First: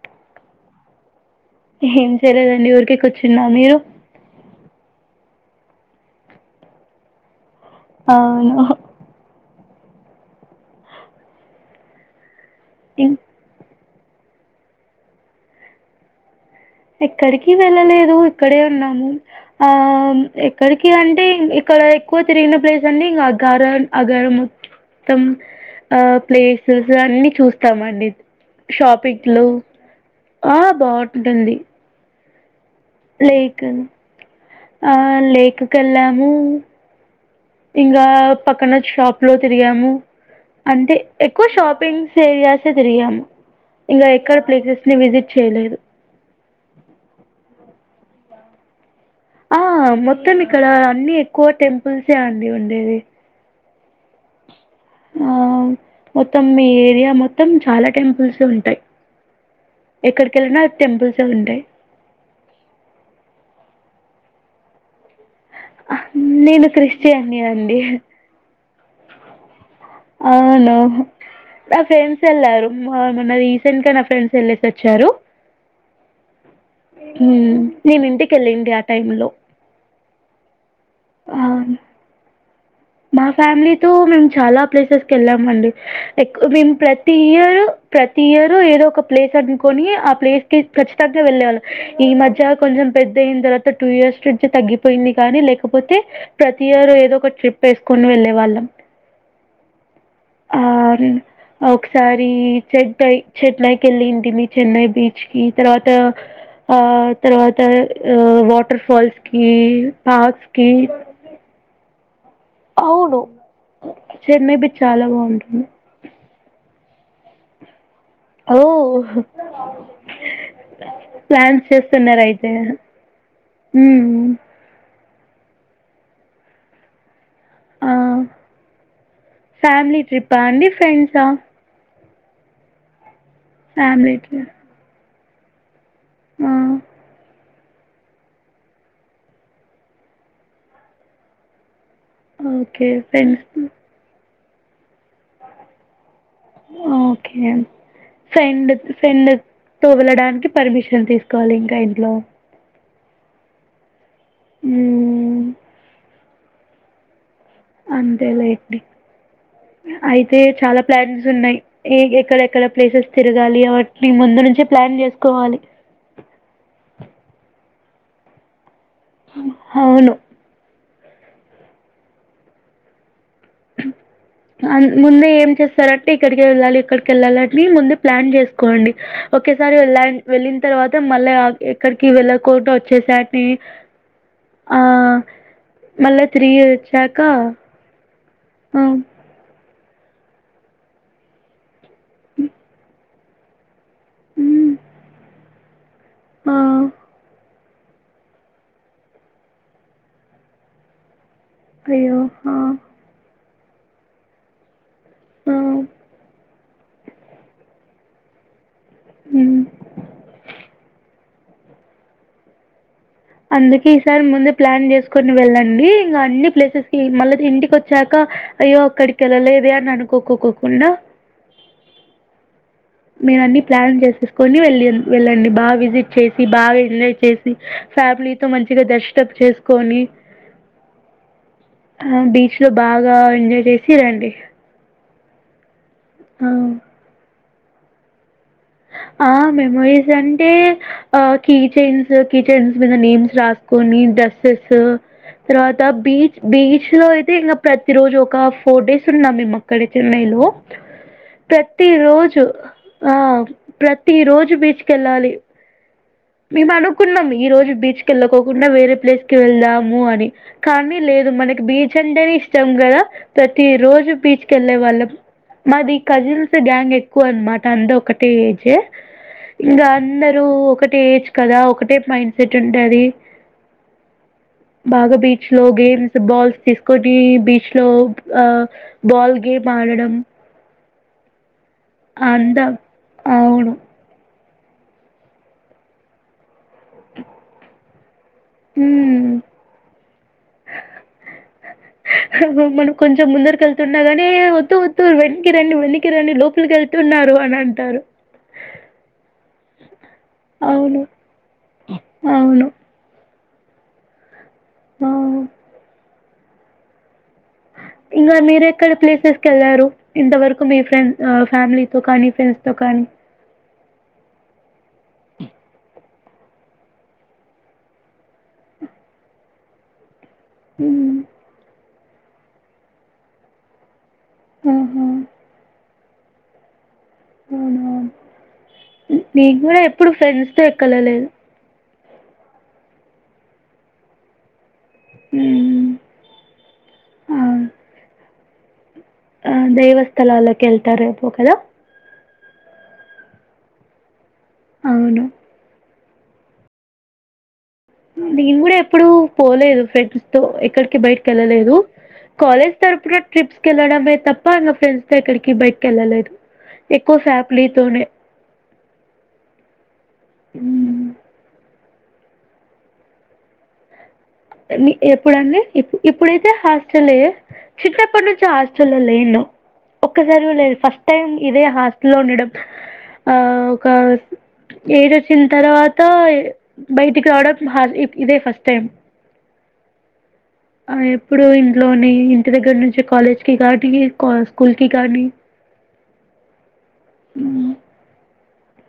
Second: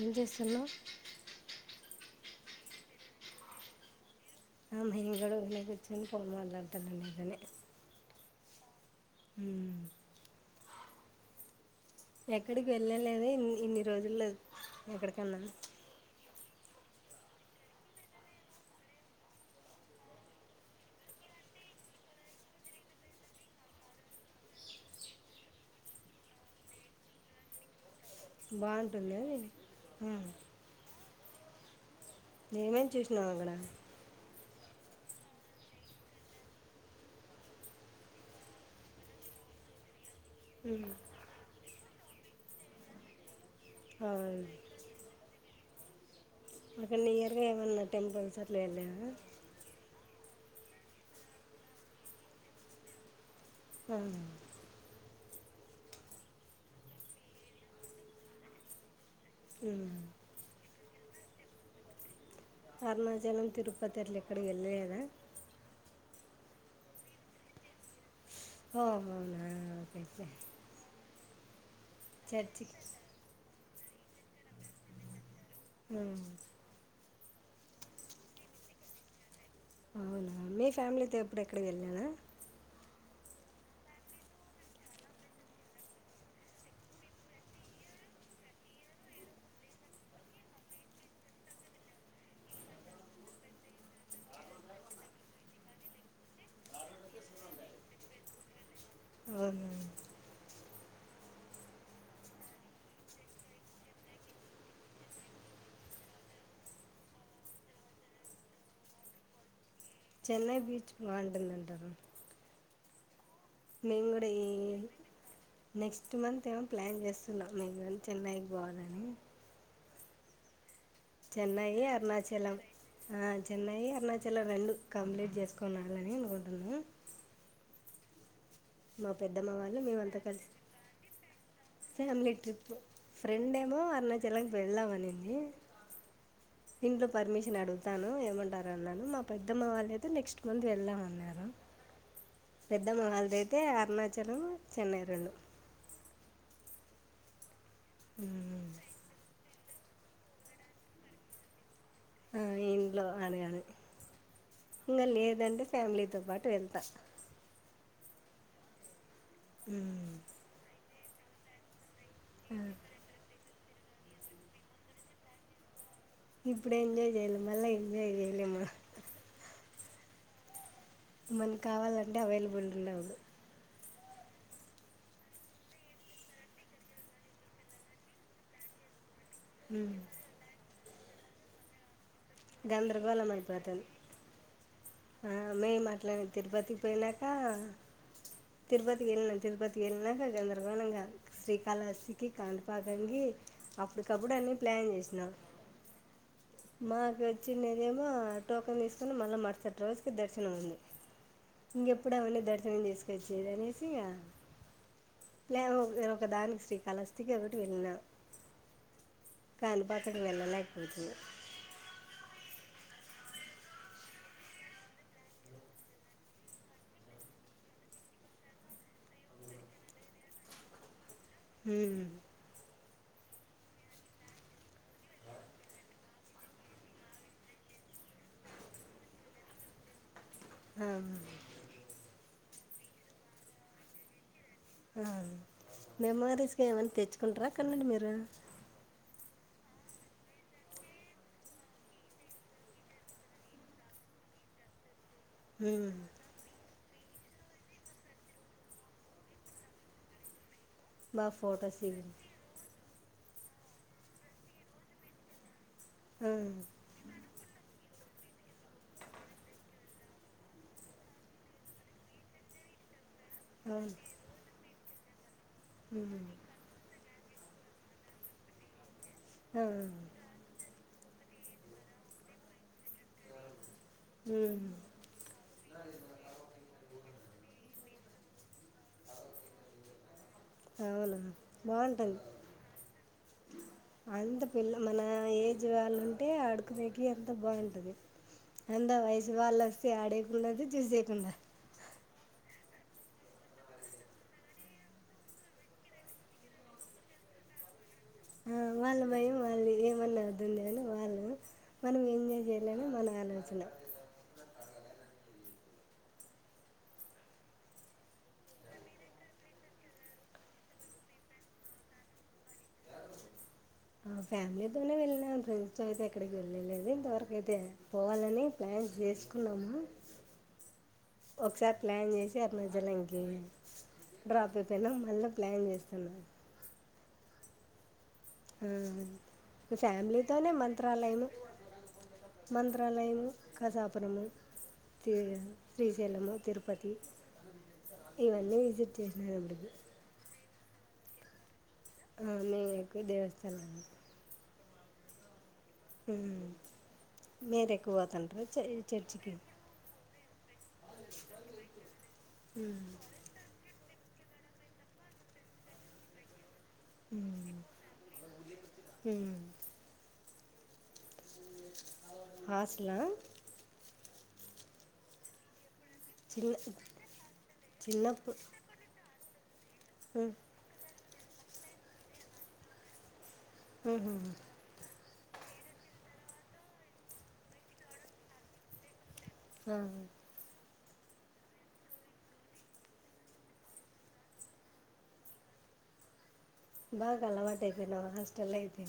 ఏం చేస్తున్నావ్ ఏం లేదండి ఊరికే కూర్చున్నా మీరు ఆ మేం కూడ ఊరికెనే కూర్చోని ఫోన్ మాట్లాడుతున్న నీతోనే అవును ఓహో ఉ ఎక్కడికి ఇం వెళ్ళలేదా ఇన్ ఇన్ని రోజుల్లో ఎక్కడికన్నా ఎక్కడికి వెళ్ళలేదు ఇక్కడే ఉన్నాము ఆం ఎక్కడికి అంటే ఇక ఇక్కడ ఎక్కువ తిరిగిన ప్లేస్ అన్నీ ఇంకా అగరన్ అగరము మొత్తం ఆ ప్లేసెస్ అన్ని చూస్తామండి బాగుంటుంది షాపింగ్ లో అది ఉమ్. ఆ బాగుంటుంది అండి ఏమేం చూసినావ్ అక్కడ ఆ లేక్ కు వెళ్ళాము ఇంగా పక్కన షాప్ లో తిరిగాము ఉమ్. అంటే ఎక్కువ షాపింగ్స్ ఏరియాసే తిరిగాము ఇంగా ఎక్కడ అవును ప్లేసెస్ ని విజిట్ చేయలేదు అక్కడ నియర్గా ఏమన్నా టెంపుల్స్ అట్లా ఏం లేవా ఆ మొత్తం ఇక్కడ అన్ని ఎక్కువ టెంపుల్సే అండి ఉండేది వందు ఆ మొత్తం ఈ ఏరియా మొత్తం చాలా టెంపుల్స్ ఉంటాయి ఉమ్. ఎక్కడికి వెళ్ళినా టెంపుల్సే ఉంటాయి అరుణాచలం తిరుపతి అట్లా ఎక్కడికి వెళ్లలేదా ఆహు నేను క్రిస్టియన్ ని అండి ఓ మొన్న అవును నా ఫ్రెండ్స్ వెళ్లారు చర్చికి మా మొన్న రీసెంట్ గా నా ఫ్రెండ్స్ వెళ్లేసి వచ్చారు ఉ మ్ నేను ఇంటి కెళ్లింటి ఆ టైమ్ లో అవునా మీ ఫ్యామిలీతో ఎప్పుడు ఎక్కడికి అవును వెళ్లా లేదా మా ఫ్యామిలీతో మేము చాలా ప్లేసెస్ కి వెళ్లాము అండి ఎక్ మేము ప్రతి ఇయ ప్రతి ఇయర్ ఏదో ఒక ప్లేస్ అనుకుని ఆ ప్లేస్ కి ఖచ్చితంగా వెళ్లే వాళ్లం ఈ మధ్య కొంచెం పెద్ద అయిన్ తర్వాత టూ ఇయర్స్ నుంచి తగ్గిపోయింది కానీ లేకపోతే ప్రతి ఇయర్ ఏదో ఒక ట్రిప్ వేసుకొని వెళ్లే వాళ్లం అవునా ఆ నేను ఆ ఒకసారి చెట్టు ఐ చెట్లు ఐ కి వెళ్లింటిమి చెన్నై బీచ్ కి తర్వాత ఆ తర్వాత ఒ వాటర్ ఫాల్స్ కి చెన్నై బీచ్ బాగుంటుందంటారు అవును మేము కూడా చెన్నై ఏమో బీచ్ చాలా బావుంటుంది. నెక్స్ట్ మంత్ ఏమో ప్లాన్ చేస్తున్నాం మేము గని ఓ ప్లాన్స్ చేస్తున్నారయితే ఆ చెన్నై అరుణాచలం రెండు కంప్లీట్ చేసుకోవాళ్ళలని బోతునము ఆ వాళ్ళు ఫ్యామిలీ మేమంతా ట్రిప్పా కలిసి అండి ఫ్రెండ్సా ఫ్యామిలీ ట్రిప్ ఫ్రెండ్ ఏమో ఫ్యామిలీ ట్రి అరుణాచలం కి వెళ్దామనింది ఆ ఇంట్లో పర్మి షన్ అడుగుతాను ఏమంటారో అన్నాను మా పెద్దమ్మ వాళ్లు అయితే నెక్స్ట్ మంత్ వెళ్దామన్నారు ఓకే పెద్దమ్మ వాళ్లది ఫ్రెండ్స్ అయితే అరుణాచలం చెన్నై రెండు అ ఓకే ఫ్రెండ్ ఫ్రెండ్ తోవలడానికి పర్మిషన్ తీసుకోవాలి ఇంకా ఇంట్లో ట్లో అడగాలి ఇంగ మ్మ్ లేదంటే ఫ్యామిలీతో పాటు వెళ్తా అంతే లేండి అయితే చాలా ప్లాన్స్ ఉన్నాయి ఏ ఎక్కడెక్కడ ప్లేసెస్ తిరగాలి అవటిని ముందు నుంచే ప్లాన్ చేసుకోవాలి ఇప్పుడు ఎంజాయ్ చేయాలి మళ్లా ఎంజాయ్ చేయలేము హ అవును మన కావాలంటే అవైలబుల్ ఉండవదు అ ముందే ఏం చేస్తారంటే ఇక్కడికి వెళ్లాలి ఇక్కడికి వెళ్లాలి అని ముందే ప్లాన్ చేసుకోండి ఒకేసారి వెళ్ల వెళ్లిన తర్వాత మళ్లా ఎక్కడికి వెళ్లకుండా వచ్చేసా అని అ ఆ మేము అట్లానే తిరుపతికి వచ్చాక పోయినాక ఆ తిరుపతికి వెళ్లినాం తిరుపతి వెళ్లినాక గందరగోళంగా శ్రీకాళహస్తికి కానిపాక నికి అప్పటికప్పుడు అన్నీ హ్మ్ ప్లాన్ చేసినం ఆ మాకచ్ చిన్నదేమో టోకెన్ తీసుకుని మళ్ల మరుసటి రోజుకి దర్శనం ఉంది ఇంకెప్పుడు అయ్యో అవన్నీ ఆ దర్శనం చేసుకొచ్చేది అనేసి ఇగ ఆ లేము ఒకదానికి శ్రీకాళహస్తికి ఒకటి వెళ్లిన హ్మ్ కానిపాకంకి వెళ్లలేకపోతిమీ అందుకే ఈసారి ముందే ప్లాన్ చేసుకోని వెళ్ళండి ఇంకా అన్ని ప్లేసెస్ కి మళ్లతి ఇంటికి వచ్చాక అయ్యో అక్కడికి వెళ్లలేదే అని అనుకోకొకుండా హు మీరు అన్ని ప్లాన్ చేసేసుకొని వెళ్ళి వెళ్ళండి బాగా విజిట్ చేసి బాగా ఎంజాయ్ చేసి ఫ్యామిలీతో మంచిగా దర్శనం చేసుకొని ఆవును ఆ బీచ్ లో బాగా ఎంజాయ్ చేసి రండి అవును మెమోరీస్గా ఏమన్న తెచ్చుకుంటారా అక్కడి నుండి మీరు ఆ మెమొరీస్ అంటే ఆ కీచైన్స్ కిచైన్స్ మీద నేమ్స్ రాసుకోని ఇం డసెసు తర్వాత హ్మ్ బీచ్ బీచ్ లో అయితే ఇంకా ప్రతి రోజు ఒక ఫోర్ డేస్ ఉన్నా మేము అక్కడే చెన్నై లో బాగా ఫొటోస్ ప్రతీ ఇవి రోజు ఆ ప్రతీ రోజు బీచ్కి వెళ్ళాలి ఆ మేము అనుకున్నాం ఈ రోజు బీచ్ కెళ్ళకోకుండా వేరే ప్లేస్ కి వెళ్దాము అని కానీ లేదు మనకి బీచ్ అంటేనే ఇష్టం కదా ప్రతి అవును రోజు బీచ్కి వెళ్ళే వాళ్ళం మాది హ్మ్ కజిన్స్ గ్యాంగ్ ఎక్కువ అనమాట అంద ఒక టేజ ఆ ఇంకా అందరు ఒక టేజ్ కదా ఒకటే మైండ్ సెట్ ఉంటాది హ్మ్ బాగా బీచ్ లో గేమ్స్ బాల్స్ తీసుకొని బీచ్ లో ఆ బాల్ గేమ్ ఆడడం అవున అందా అవును వీళ్ళు మన ఏజ్ వాళ్ళు ఉంటే ఆడుకునేకి అంత బాగుంటుంది అంత వయసు ఉమ్. వాళ్ళు వస్తే ఆడెకుండదు చూసేకుండా మనం కొంచెం ముందరికి వెళ్తున్నాగానే వద్దు వద్దు వెనక్కి రండి వెనక్కి రండి లోపలి కెళ్తు తున్నారు అని అంటారు ఆ వాళ్ళ భయం వాళ్ళది ఏమన్నా అయితుందని అవును వాళ్ళు మనం ఎంజాయ్ అవును చేయాలని మన ఆలోచన ఆ ఇంగా మీరెక్కడ ప్లేసెస్కి వెళ్లారు ఇంతవరకు మీ ఫ్రెండ్స్ ఫ్యామిలీతో కానీ ఫ్రెండ్స్ ఆ ఫ్యామిలీ తోనే వెళ్ళినాను ఫ్రెండ్స్ తో అయితే ఏక్ క్కడికి వెళ్ళలేదు ఇంతవరకుయితే పోవాలని ప్లాన్ చేసుకున్నాము హ్మ్ ఒకసారి ప్లాన్ చేసి అనిపించలే ఇంకేమి డ్రాప్ అయిపోయినా ఆహా మళ్ళ ప్లాన్ చేస్తున్నారు మ్మ్ అవును మ్మ్ ఫ్యామిలీతోనే ఫ్రెండ్స్తో మంత్రాలయము ఎక్కలలేదు మంత్రాలయము కసాపురము ఈ హ్మ్ శ్రీశైలం తిరుపతి ఇవన్ని విజిట్ చేసినాను ఇప్పటికి మ్మ్ దైవస్థలాల్లోకి వెళ్తారేమో కదా ఆ మేము ఎక్కువ దేవస్థలాం అవును మ్మ్ మీరే మ్మ్ నేను కూడా ఎప్పుడు పోలేదు ఫ్రెండ్ డు ఎక్కడికి బయటకి వెళ్ళలేదు కాలేజ్ ఉమ్ తరఫున ట్రిప్స్కి వెళ్లడం అయితే తప్ప నా ఫ్రెండ్స్ తో ఎక్కడికి బయటికి వెళ్ళలేదు ఎక్కువ శాప్లీతోనే ఉమ్ మ్మ్ హాస్టల ఎప్పుడు అండి ఇప్పు ఇప్పుడైతే చిన్న హాస్టలే చిన్నప్పటి చిన్నప్పు నుంచి హాస్టల్లో లేను ఉమ్ ఒక్కసారి లేదు ఫస్ట్ టైం ఇదే హాస్టల్లో ఉండడం ఆ ఒక ఉహు ఏడు వచ్చిన తర్వాత బయటికి రావడం హ ఇదే ఫస్ట్ టైం ఆ ఆ ఇప్పుడు ఇంట్లో నీ ఇంటి దగ్గర నుంచి కాలేజ్కి కానీ ఆ స్కూల్ కి కానీ బాగా అలవాటైపోయినావ్ హాస్టల్లో అయితే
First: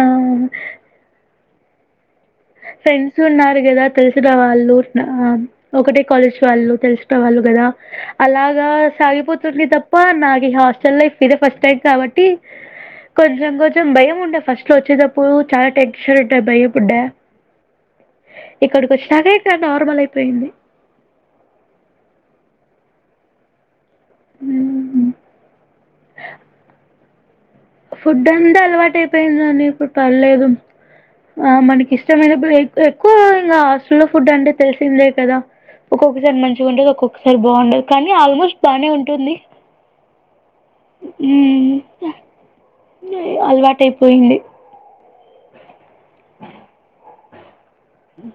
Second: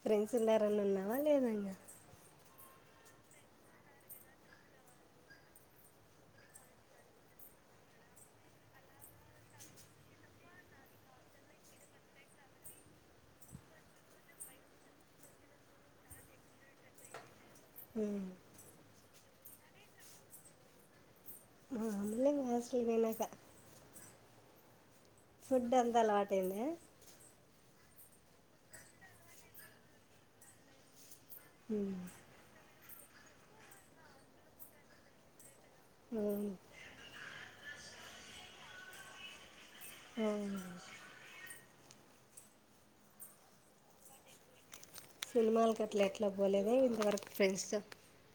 ఆ ఫ్రెండ్స్ ఉన్నారని ఉన్నావ లేదా నీ ఫ్రెండ్స్ ఉన్నారు కదా తెలిసిన వాళ్ళు ఆ ఒకటే కాలేజ్ వాళ్ళు తెలిసిన వాళ్ళు అలా అలాగా సాగిపోతుంది తప్ప నాకిక హాస్టల్ లైఫ్ ఇదే ఫస్ట్ టైం కాబట్టి కొంచెం కొంచెం భయం ఉండే ఫస్ట్ లో వచ్చేటప్పుడు చాలా టెన్షన్ ఉండే భయపడ్డ ఉమ్ ఇక్కడికి వచ్చినాకె ఇక్కడ నార్మల్ అయిపోయింది ఆ అలంగా వసలునాక [unintelligible] మ్మ్ హు ఫుడ్ అంతా అలవాటైందా ఫుడ్ అంతా అలవాటు అయిపోయిందండి ఇప్పుడు పర్లేదు ఆ మనకి ఉమ్ ఇష్టమైనప్పుడు ఎక్కు ఎక్కువ ఇంకా హాస్టల్లో ఫుడ్ అంటే తెలిసిందే కదా ఒక్కొక్కసారి ఉమ్ మంచిగా ఉంటది ఒక్కొక్కసారి బాగుండదు కానీ ఆల్మోస్ట్ బానే ఉంటుంది మ్మ్ హ్మ్ అలవాటు అయిపోయింది సినిమాలకు అట్లా ఎట్లా పోలేద ఇంతవరకు ఫ్రెండ్స్ తో మ్మ్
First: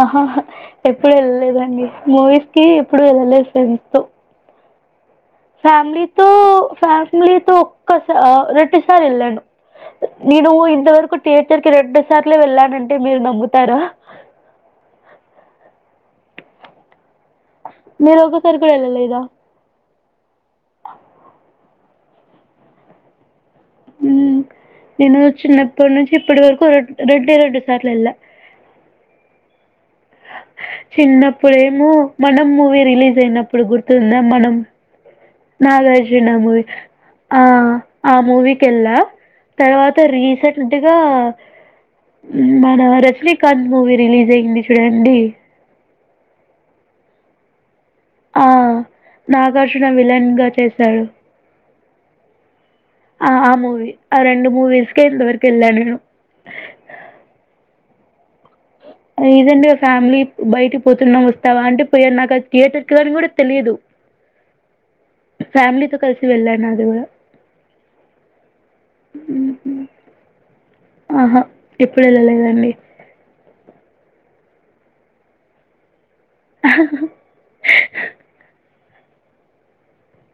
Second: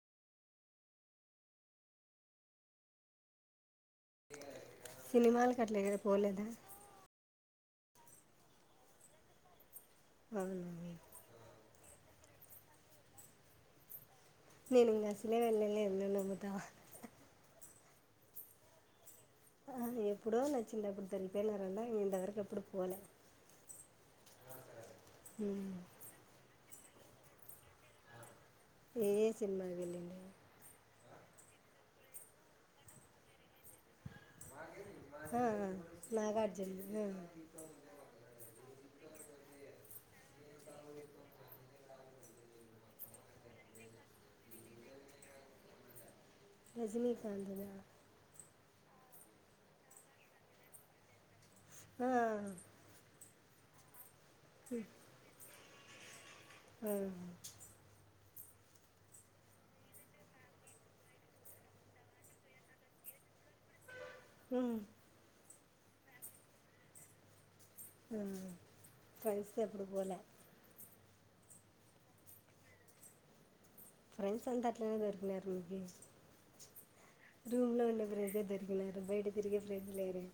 ఆహా హా ఎప్పుడు వెళ్ళలేదండి. మూవీస్ కి ఎప్పుడు వెళ్ళలేదు ఫ్రెండ్స్ తో సినిమాలకు అట్లా ఫ్యామిలీతో పోలేదా ఫ్యామిలీతో ఒక్కస రొండు సార్లు వెళ్ళాను. నేను అవునా ఇంతవరకు థియేటర్ కి రెండు సార్లే వెళ్ళానంటే మీరు నమ్ముతారా నేను ఇంగ అసలే వెళ్ళలేదు నువ్వు నమ్ముతావా మీరు ఒకసారి కూడా వెళ్ళలేదా. ఆ, ఎప్పుడో నా చిన్నప్పుడు తొడాక్కపోయినారాంటా ఇంత వరకు ఎప్పుడు పోలే నేను ఉమ్. చిన్నప్పటి నుంచి ఇప్పటి వరకు రెండే రెండు సార్లు వెళ్ళ ఏ ఎ సినిమాలు వెలినా చిన్నప్పుడేమో మనం మూవీ రిలీజ్ అయినప్పుడు గుర్తుందా మనం ఆ, ఆ, నాగార్జున మూవి ఆ ఆ మూవీ కెల్లా తర్వాత రీసెంట్గా మన రజనీకాంత్ మూవీ రిలీజ్ అయింది చూడండి రజనీకాంత్ దా ఆ నాగార్జున విలన్గా చేశాడు. ఆ ఆ ఆ! ఆ మూవి ఆ రెండు మూవీస్కికే ఇంతవరకు వెళ్ళ నేను ఉమ్ రీసెంట్గా ఆ ఫ్యామిలీ బయటకి పోతున్నాం వస్తావా అంటే పోయిన నాకు థియేటర్ కి అని కూడా తెలిదు ఉమ్, ఫ్యామిలీతో కలిసి వెళ్ళాను. అది కూడా ఉమ్ ఫ్రెండ్స్తో ఎప్పుడు పోలే ఆహా ఎప్పుడు వెళ్ళలేదండి. ఫ్రెండ్స్ అంత అట్లానే దొరికునారు రూబీ రూమ్ లో ఉన్న ఫ్రెండ్స్ ఏ దోర్ కినారు బయట తిరిగే ఫ్రెండ్ లేరూ.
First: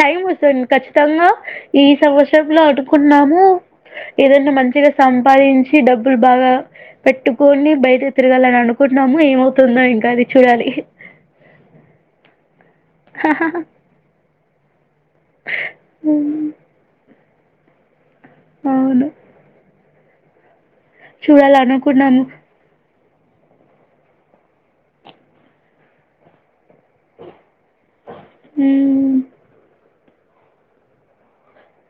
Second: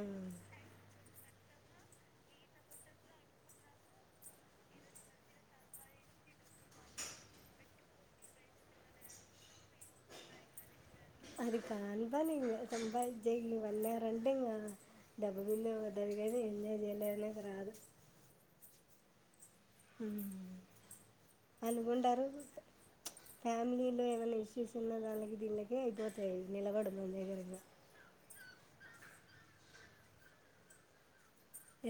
టైమ్ వస్తది కచ్చితంగా ఈ సంవత్సరంలో అనుకున్నాము. ఏదన్న మంచిగా సంపాదించి డబ్బులు బాగా పెట్టుకొని బయటకు తిరగాలని అనుకు కున్నాము ఏమౌవుతుందో ఇంకా అది చూడాలి. అది కాని పని ఇంగా సంపాదించేకి వెళ్ళాలంటే ఇంగా డబ్బు మీందేపోతాది గానీ హ్మ్, ఎంజాయ్ చేయలేదులే ఇంగా రాదు. అవును ఉమ్ చూడాలా అనుకున్నము ఫ్యామిలీలో ఏమైనా ఇష్యూస్ ఉన్న దాన్లకి దిన్లకే అయిపోతాయి నిలబడవు. ఉమ్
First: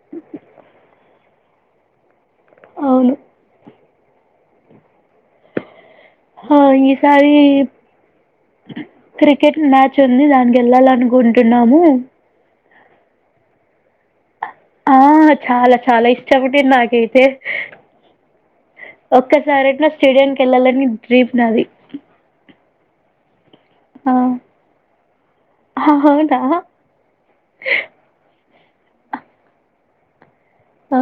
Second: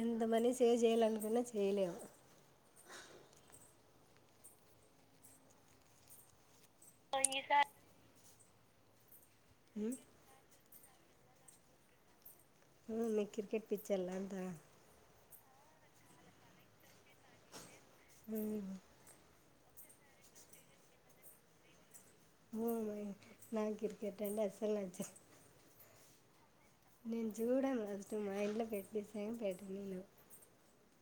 ఎంత మనీ సేవ్ చేయాలనుకున్నా చేయలేవు. అవును హా ఈసారి క్రికెట్ ఉమ్, మ్యాచ్ ఉంది దానికి వెళ్ళాలనుకుంటున్నాము ఉమ్ మీకు క్రికెట్ పిచ్చోళ్ళంతా ఆ చాలా చాలా ఇష్టపటింది నాకైతే ఉమ్ డైరెక్ట్గా స్టేడియాకి వెళ్ళాలని డ్రీమ్ నాది ఓ మై నాక్ ఆ క్రికెట్ంటె అసల్ నచ్చదు అవునా నేను చూడను ఫస్ట్ మా ఇంలో పెట్ నిచ్చిన గాని పెట్ నీను ఆ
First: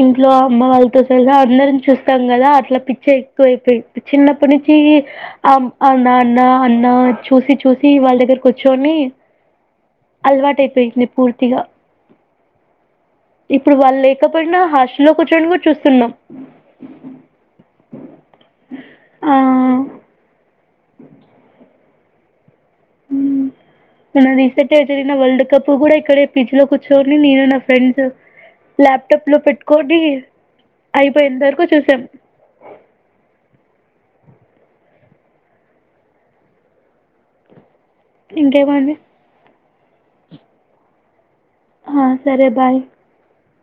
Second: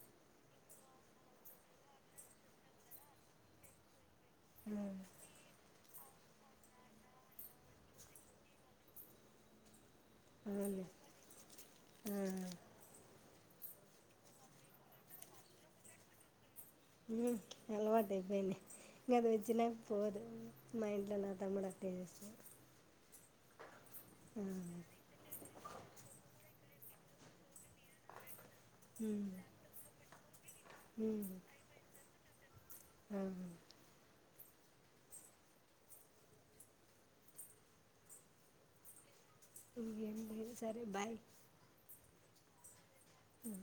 ఇంట్లో అమ్మ వాళ్ళతో సలహా అందరం చూస్తాం కదా అట్లా పిచ్చే ఎక్కువైపోయి చిన్నప్పటించి అమ్ అ నాన్న అన్నా చూసి చూసి వాళ్ళ దగ్గర కూర్చొని అలవాటు అయిపోయింది పూర్తిగా అవును ఇప్పుడు వాళ్ళు లేకపోయినా హాస్టల్లో కూర్చొని కూడా చూస్తున్నాం అలవాటు అయిపోయిడి ఇకా అది ఆ వచ్చిన పోదు మై ఇంట్లో నా తమ్ముడ తెే స మన అదే. రీసెంట్రి వర్ల్డ్ కప్ కూడా ఇక్కడ పిచ లో చోని నేను నా ఫ్రెండ్స్ ల్యాప్టాప్ ఉమ్, లో పెట్టుకోండి అయిపోయి ఉమ్, ఎంతవరకు చూసాం ఆ ఇంకేమంది ఇ ఏం లే సరే బాయ్ ఆ సరే బాయ్ అ